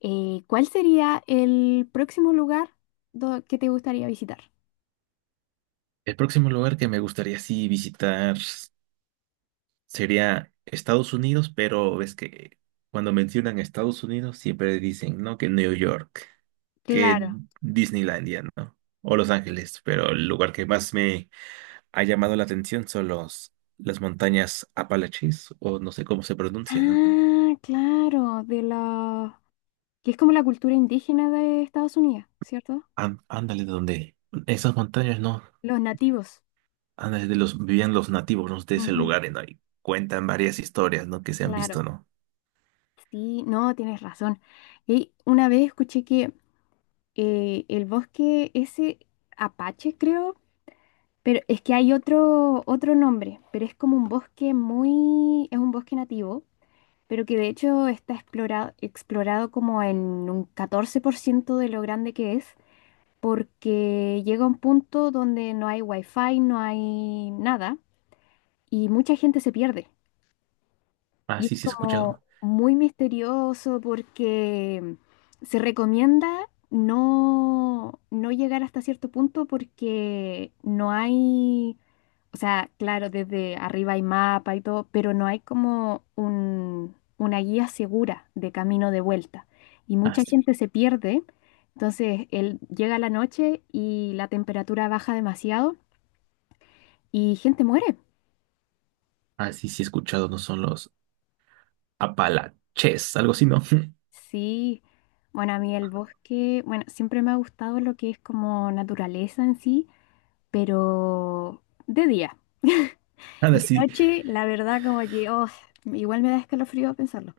¿Cuál sería el próximo lugar que te gustaría visitar? El próximo lugar que me gustaría sí visitar sería Estados Unidos, pero ves que cuando mencionan Estados Unidos siempre dicen, ¿no? Que New York, que Claro. Disneylandia, ¿no? O Los Ángeles, pero el lugar que más me ha llamado la atención son las montañas Apalaches, o no sé cómo se pronuncia, ¿no? Ah, claro, que es como la cultura indígena de Estados Unidos, ¿cierto? Ándale de donde esas montañas, ¿no? Los nativos. Ándale de los vivían los nativos, ¿no? De ese Ujú, lugar, ¿no? Y cuentan varias historias, ¿no? Que se han visto, claro. ¿no? Sí, no, tienes razón. Y una vez escuché que el bosque ese Apache, creo, pero es que hay otro nombre, pero es como un bosque. Es un bosque nativo, pero que de hecho está explorado como en un 14% de lo grande que es, porque llega un punto donde no hay wifi, no hay nada, y mucha gente se pierde. Ah, Y sí, es sí, he como escuchado. muy misterioso porque se recomienda no llegar hasta cierto punto porque no hay, o sea, claro, desde arriba hay mapa y todo, pero no hay como una guía segura de camino de vuelta. Y Ah, mucha gente se pierde. Entonces, él llega la noche y la temperatura baja demasiado y gente muere. ah, sí, sí he escuchado, no son los Apalaches, algo así, ¿no? Sí, bueno, a mí el bosque, bueno, siempre me ha gustado lo que es como naturaleza en sí, pero de día. Nada, De sí, noche, la verdad, como que, oh, igual me da escalofrío pensarlo.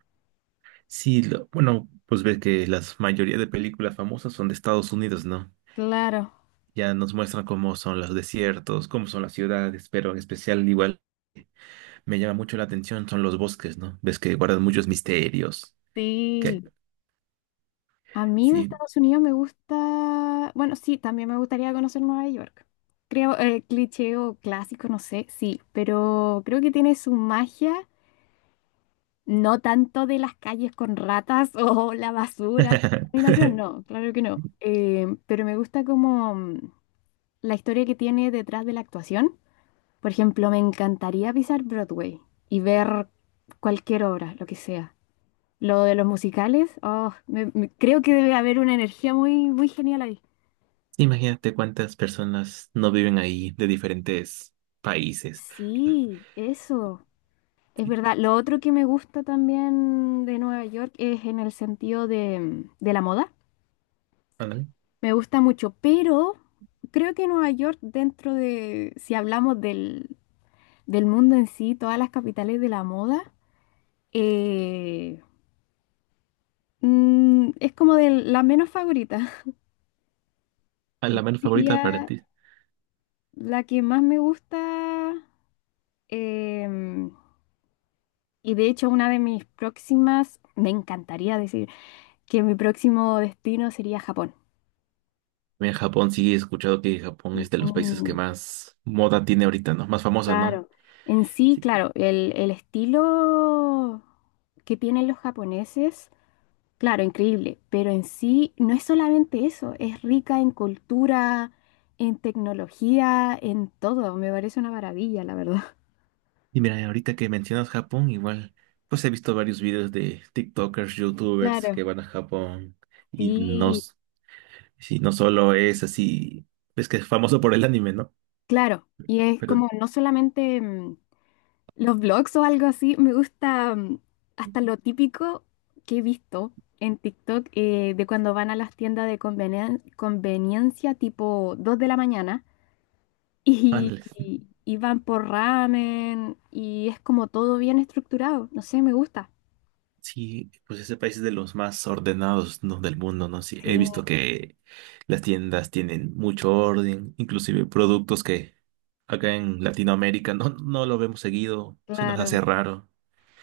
sí, bueno, pues ves que la mayoría de películas famosas son de Estados Unidos, ¿no? Claro, Ya nos muestran cómo son los desiertos, cómo son las ciudades, pero en especial igual me llama mucho la atención son los bosques, ¿no? Ves que guardan muchos misterios, que sí. A mí de sí. Estados Unidos me gusta, bueno, sí, también me gustaría conocer Nueva York. Creo, cliché o clásico, no sé, sí, pero creo que tiene su magia. No tanto de las calles con ratas o la basura, la contaminación, no, claro que no. Pero me gusta como la historia que tiene detrás de la actuación. Por ejemplo, me encantaría pisar Broadway y ver cualquier obra, lo que sea. Lo de los musicales, oh, creo que debe haber una energía muy, muy genial ahí. Imagínate cuántas personas no viven ahí de diferentes países. Sí, eso, es verdad. Lo otro que me gusta también de Nueva York es en el sentido de, de la moda. Ándale. Me gusta mucho, pero creo que Nueva York, dentro de, si hablamos del mundo en sí, todas las capitales de la moda, eh, es como de la menos favorita. ¿A la menos favorita para Diría ti? la que más me gusta, em, y de hecho una de mis próximas, me encantaría decir que mi próximo destino sería Japón. En Japón sí he escuchado que Japón es de los países que Mm, más moda tiene ahorita, ¿no? Más famosa, ¿no? claro, en sí, Sí. claro, el estilo que tienen los japoneses. Claro, increíble, pero en sí no es solamente eso, es rica en cultura, en tecnología, en todo. Me parece una maravilla, la verdad. Y mira, ahorita que mencionas Japón, igual, pues he visto varios videos de TikTokers, YouTubers que Claro, van a Japón y sí, sí, no solo es así, es que es famoso por el anime, ¿no? claro. Y es Pero, como no solamente los blogs o algo así, me gusta hasta lo típico que he visto en TikTok, de cuando van a las tiendas de conveniencia tipo 2 de la mañana, ándale. y van por ramen y es como todo bien estructurado. No sé, me gusta. Sí, pues ese país es de los más ordenados, ¿no? Del mundo, ¿no? Sí, Sí, he visto que las tiendas tienen mucho orden, inclusive productos que acá en Latinoamérica no lo vemos seguido, se nos hace claro. raro.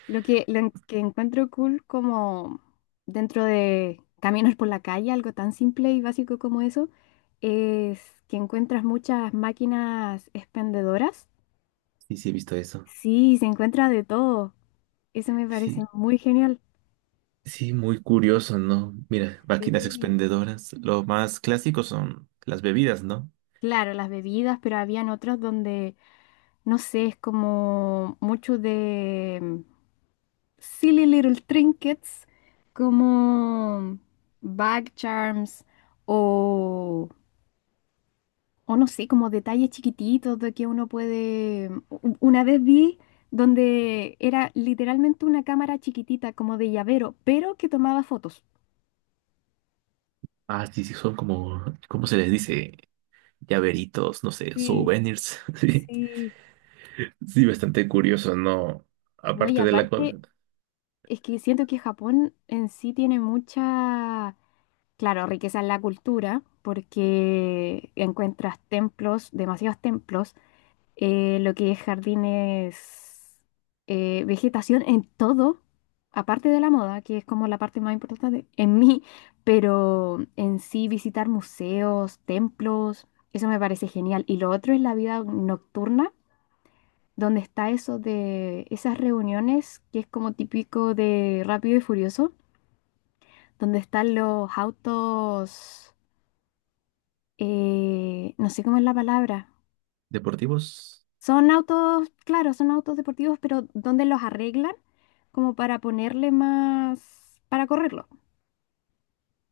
Lo que, que encuentro cool como dentro de caminos por la calle, algo tan simple y básico como eso, es que encuentras muchas máquinas expendedoras. Sí, sí, he visto eso. Sí, se encuentra de todo. Eso me parece Sí, muy genial. sí, muy curioso, ¿no? Mira, máquinas Sí. expendedoras, lo más clásico son las bebidas, ¿no? Claro, las bebidas, pero habían otros donde, no sé, es como mucho de silly little trinkets como bag charms o, o no sé, como detalles chiquititos de que uno puede. Una vez vi donde era literalmente una cámara chiquitita como de llavero, pero que tomaba fotos. Ah, sí, sí, son como, ¿cómo se les dice? Llaveritos, no sé, Sí, souvenirs. Sí, sí. sí, bastante curioso, ¿no? No, y Aparte de la aparte, comida. es que siento que Japón en sí tiene mucha, claro, riqueza en la cultura, porque encuentras templos, demasiados templos, lo que es jardines, vegetación en todo, aparte de la moda, que es como la parte más importante en mí, pero en sí visitar museos, templos, eso me parece genial. Y lo otro es la vida nocturna, donde está eso de esas reuniones que es como típico de Rápido y Furioso, donde están los autos, no sé cómo es la palabra. ¿Deportivos? Son autos, claro, son autos deportivos, pero donde los arreglan como para ponerle más, para correrlo.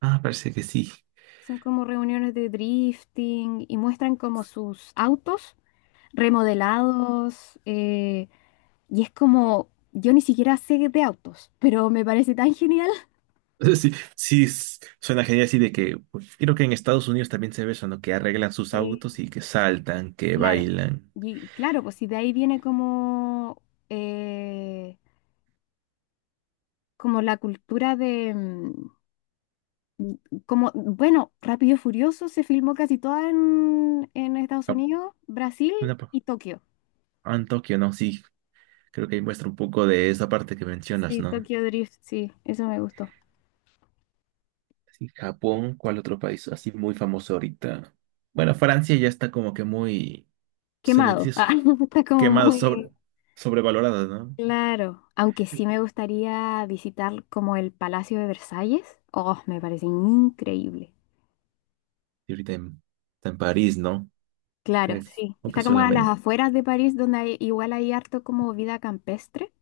Ah, parece que sí. Son como reuniones de drifting y muestran como sus autos remodelados. Y es como, yo ni siquiera sé de autos, pero me parece tan genial. Sí, sí, suena genial así de que pues, creo que en Estados Unidos también se ve eso, ¿no? Que arreglan sus autos Sí. y que saltan, que Claro, bailan. y claro, pues si de ahí viene como, eh, como la cultura de, como, bueno, Rápido y Furioso se filmó casi toda en Estados Ah, Unidos, Brasil una pa- y Tokio. ah, en Tokio, ¿no? Sí, creo que ahí muestra un poco de esa parte que mencionas, Sí, ¿no? Tokio Drift, sí, eso me gustó. Sí, Japón, ¿cuál otro país así muy famoso ahorita? Bueno, Francia ya está como que muy, se le dice Quemado. eso, Ah, está como quemada, muy sobrevalorada, ¿no? claro. Aunque sí me gustaría visitar como el Palacio de Versalles. Oh, me parece increíble. Y ahorita en, está en París, ¿no? Claro, Es, sí. aunque Está como a las solamente. afueras de París, donde igual hay harto como vida campestre.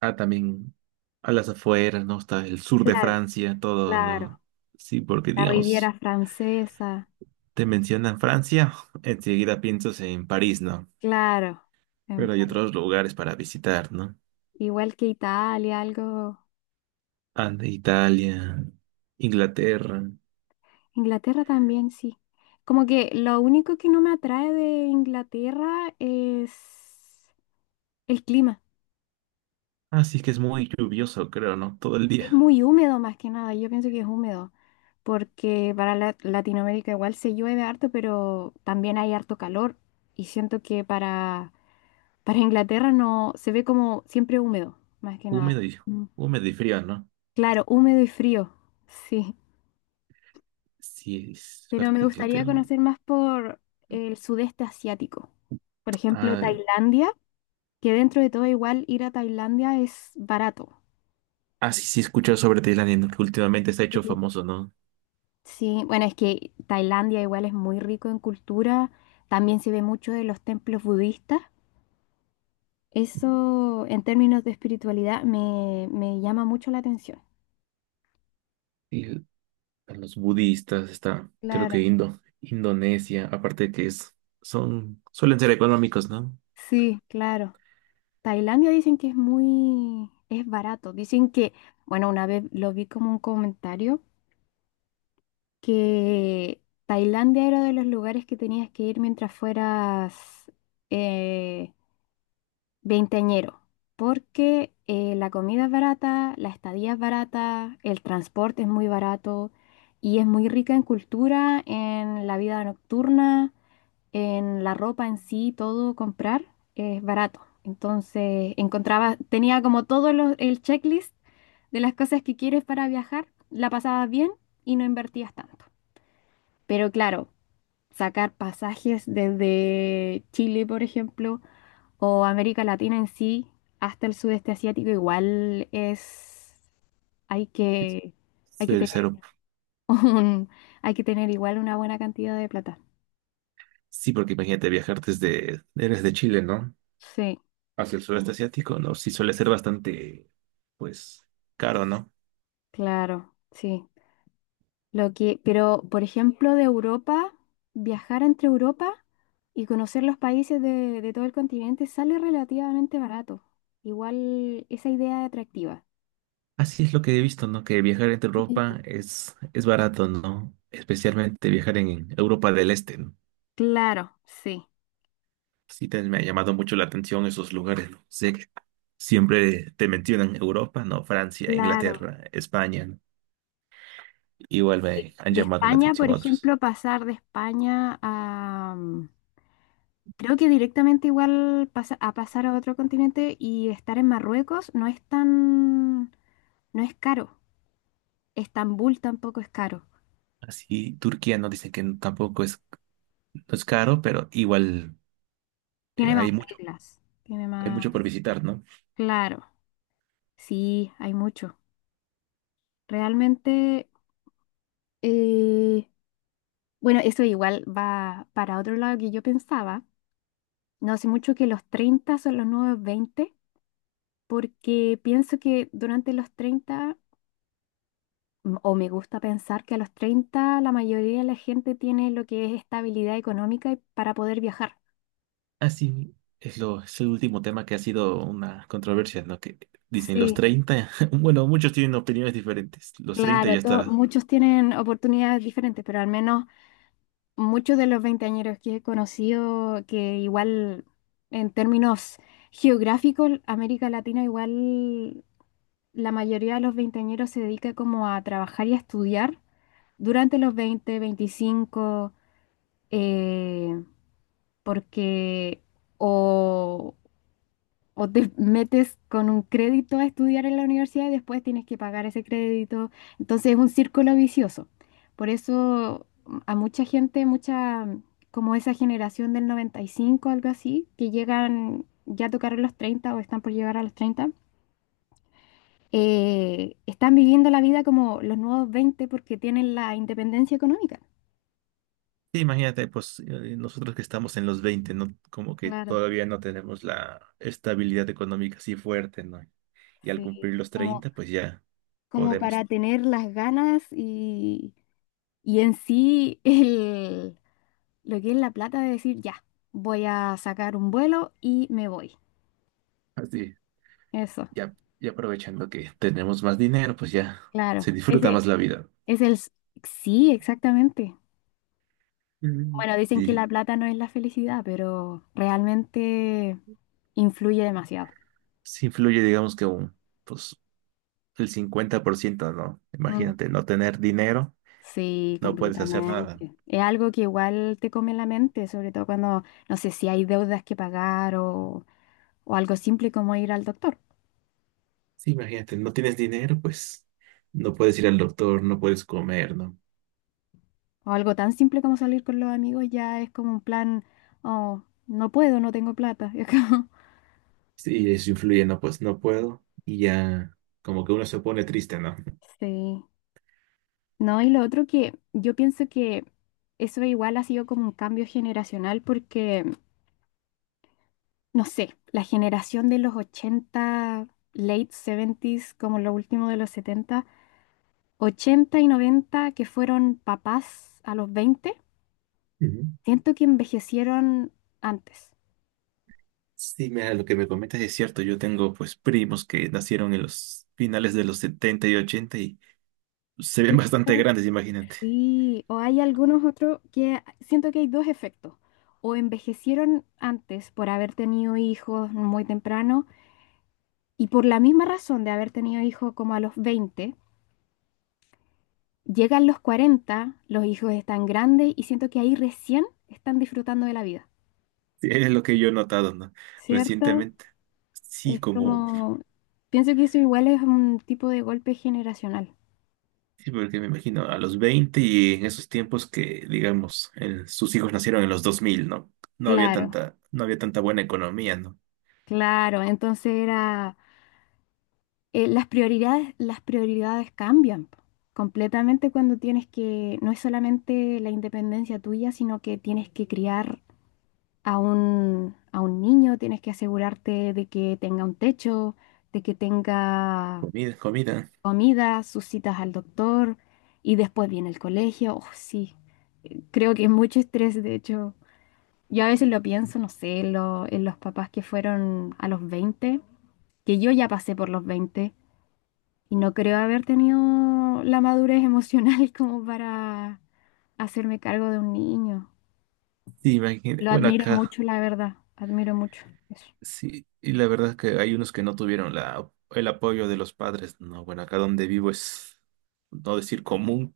Ah, también a las afueras, ¿no? Está el sur de Claro, Francia, todo, claro. ¿no? Sí, porque La Riviera digamos, Francesa. te mencionan Francia, enseguida piensas en París, ¿no? Claro, en Pero hay París. otros lugares para visitar, ¿no? Igual que Italia, algo. Ande, Italia, Inglaterra. Inglaterra también, sí. Como que lo único que no me atrae de Inglaterra es el clima. Así que es muy lluvioso, creo, ¿no? Todo el Es día. muy húmedo más que nada. Yo pienso que es húmedo. Porque para Latinoamérica igual se llueve harto, pero también hay harto calor. Y siento que para Inglaterra no se ve como siempre húmedo, más que nada. Húmedo y, Mm. húmedo y frío, ¿no? Claro, húmedo y frío. Sí. Sí, es Pero parte me de gustaría Inglaterra. conocer más por el sudeste asiático. Por ejemplo, Ah, Tailandia, que dentro de todo igual ir a Tailandia es barato. ah, sí, sí, he escuchado sobre Tailandia, ¿no? Que últimamente se ha hecho Y- famoso, ¿no? Sí, bueno, es que Tailandia igual es muy rico en cultura, también se ve mucho de los templos budistas. Eso en términos de espiritualidad me llama mucho la atención. Sí, están los budistas, está creo Claro, que Indonesia, aparte que es, son, suelen ser económicos, ¿no? sí, claro. Tailandia dicen que es muy, es barato. Dicen que, bueno, una vez lo vi como un comentario que Tailandia era de los lugares que tenías que ir mientras fueras eh, veinteañero, porque la comida es barata, la estadía es barata, el transporte es muy barato y es muy rica en cultura, en la vida nocturna, en la ropa en sí, todo comprar es barato. Entonces encontraba, tenía como todo el checklist de las cosas que quieres para viajar, la pasabas bien y no invertías tanto. Pero claro, sacar pasajes desde Chile, por ejemplo, o América Latina en sí, hasta el sudeste asiático, igual es, hay que, hay que Ser tener cero. un, hay que tener igual una buena cantidad de plata. Sí, porque imagínate viajar desde, eres de Chile, ¿no? Sí, Hacia el sureste asiático, ¿no? Sí suele ser bastante, pues, caro, ¿no? claro, sí. Lo que, pero, por ejemplo, de Europa, viajar entre Europa y conocer los países de todo el continente sale relativamente barato. Igual esa idea es atractiva. Así es lo que he visto, ¿no? Que viajar entre Sí. Europa es barato, ¿no? Especialmente viajar en Europa del Este, ¿no? Claro, sí, Sí, me ha llamado mucho la atención esos lugares. ¿No? Sé que siempre te mencionan Europa, ¿no? Francia, claro. Inglaterra, España. ¿No? Igual me han De llamado la España, atención por otros. ejemplo, pasar de España. Creo que directamente igual a pasar a otro continente y estar en Marruecos no es tan, no es caro. Estambul tampoco es caro. Así, Turquía no dicen que tampoco es, no es caro, pero igual eh, Tiene más hay mucho, reglas. Tiene hay más. mucho por visitar, ¿no? Claro, sí, hay mucho. Realmente, eh, bueno, eso igual va para otro lado que yo pensaba. No hace mucho que los 30 son los nuevos 20 porque pienso que durante los treinta, o me gusta pensar que a los 30 la mayoría de la gente tiene lo que es estabilidad económica para poder viajar. Así es lo, es el último tema que ha sido una controversia, ¿no? Que dicen los Sí, 30. Bueno, muchos tienen opiniones diferentes. Los 30 claro, ya está. muchos tienen oportunidades diferentes, pero al menos muchos de los veinteañeros que he conocido, que igual en términos geográficos, América Latina igual la mayoría de los veinteañeros se dedica como a trabajar y a estudiar durante los 20 veinticinco, eh, porque o O te metes con un crédito a estudiar en la universidad y después tienes que pagar ese crédito. Entonces es un círculo vicioso. Por eso a mucha gente, mucha, como esa generación del 95, algo así, que llegan, ya tocaron los 30 o están por llegar a los treinta, están viviendo la vida como los nuevos 20 porque tienen la independencia económica. Sí, imagínate, pues nosotros que estamos en los 20, ¿no? Como que Claro, todavía no tenemos la estabilidad económica así fuerte, ¿no? Y al sí. cumplir los Como, 30, pues ya como podemos, para tener las ganas, y en sí el lo que es la plata de decir, ya, voy a sacar un vuelo y me voy. así, Eso, ya, ya aprovechando que tenemos más dinero, pues ya claro. se disfruta más Ese la vida. es el. Sí, exactamente. Mm. Bueno, dicen que Sí, la plata no es la felicidad, pero realmente influye demasiado. sí influye, digamos que un, pues el 50%, ¿no? Mm. Imagínate, no tener dinero, Sí, no puedes hacer nada. completamente. Es algo que igual te come la mente, sobre todo cuando, no sé, si hay deudas que pagar o algo simple como ir al doctor. Sí, imagínate, no tienes dinero, pues no puedes ir al doctor, no puedes comer, ¿no? O algo tan simple como salir con los amigos ya es como un plan, oh, no puedo, no tengo plata. Es como. Sí, eso influye, no, pues no puedo. Y ya, como que uno se pone triste, ¿no? Sí, no, y lo otro que yo pienso que eso igual ha sido como un cambio generacional porque, no sé, la generación de los ochenta, late seventies, como lo último de los setenta, 80 y noventa, que fueron papás a los veinte, Ujú. siento que envejecieron antes. Sí, mira, lo que me comentas es cierto. Yo tengo, pues, primos que nacieron en los finales de los 70 y 80 y se ven bastante Ah, grandes, imagínate. sí, o hay algunos otros que siento que hay dos efectos. O envejecieron antes por haber tenido hijos muy temprano, y por la misma razón de haber tenido hijos como a los 20, llegan los 40, los hijos están grandes y siento que ahí recién están disfrutando de la vida, Sí, es lo que yo he notado, ¿no? ¿cierto? Recientemente. Sí, Es como, como, pienso que eso igual es un tipo de golpe generacional. sí, porque me imagino a los 20 y en esos tiempos que, digamos, sus hijos nacieron en los 2000, ¿no? Claro, No había tanta buena economía, ¿no? claro. Entonces era, las prioridades cambian po, completamente cuando tienes que, no es solamente la independencia tuya, sino que tienes que criar a un niño, tienes que asegurarte de que tenga un techo, de que tenga Comida, comida. comida, sus citas al doctor y después viene el colegio. Oh, sí, creo que es mucho estrés, de hecho. Yo a veces lo pienso, no sé, en los papás que fueron a los veinte, que yo ya pasé por los 20 y no creo haber tenido la madurez emocional como para hacerme cargo de un niño. Sí, imagínate. Lo Bueno, admiro acá. mucho, la verdad, admiro mucho. Sí, y la verdad es que hay unos que no tuvieron la, el apoyo de los padres. No, bueno, acá donde vivo es, no decir común,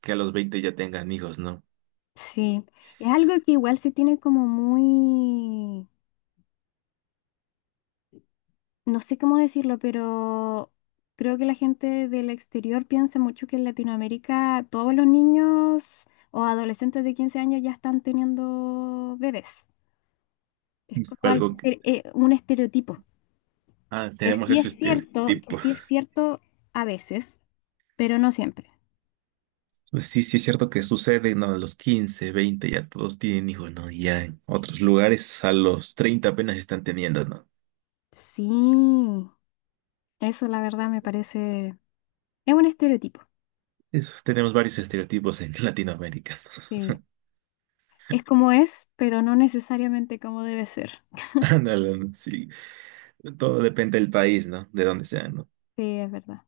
que a los 20 ya tengan hijos, ¿no? Sí, es algo que igual se tiene como muy, no sé cómo decirlo, pero creo que la gente del exterior piensa mucho que en Latinoamérica todos los niños o adolescentes de 15 años ya están teniendo bebés. Es Y fue como algo, algo que, un estereotipo, ah, que tenemos sí ese es cierto, que estereotipo. sí es cierto a veces, pero no siempre. Pues sí, sí es cierto que sucede, ¿no? A los 15, 20 ya todos tienen hijos, ¿no? Y ya en otros lugares a los 30 apenas están teniendo, ¿no? Sí, eso la verdad me parece, es un estereotipo. Eso, tenemos varios estereotipos en Latinoamérica. Sí. Es como es, pero no necesariamente como debe ser. Ándale, ¿no? Sí. Todo depende del país, ¿no? De dónde sea, ¿no? Sí, es verdad.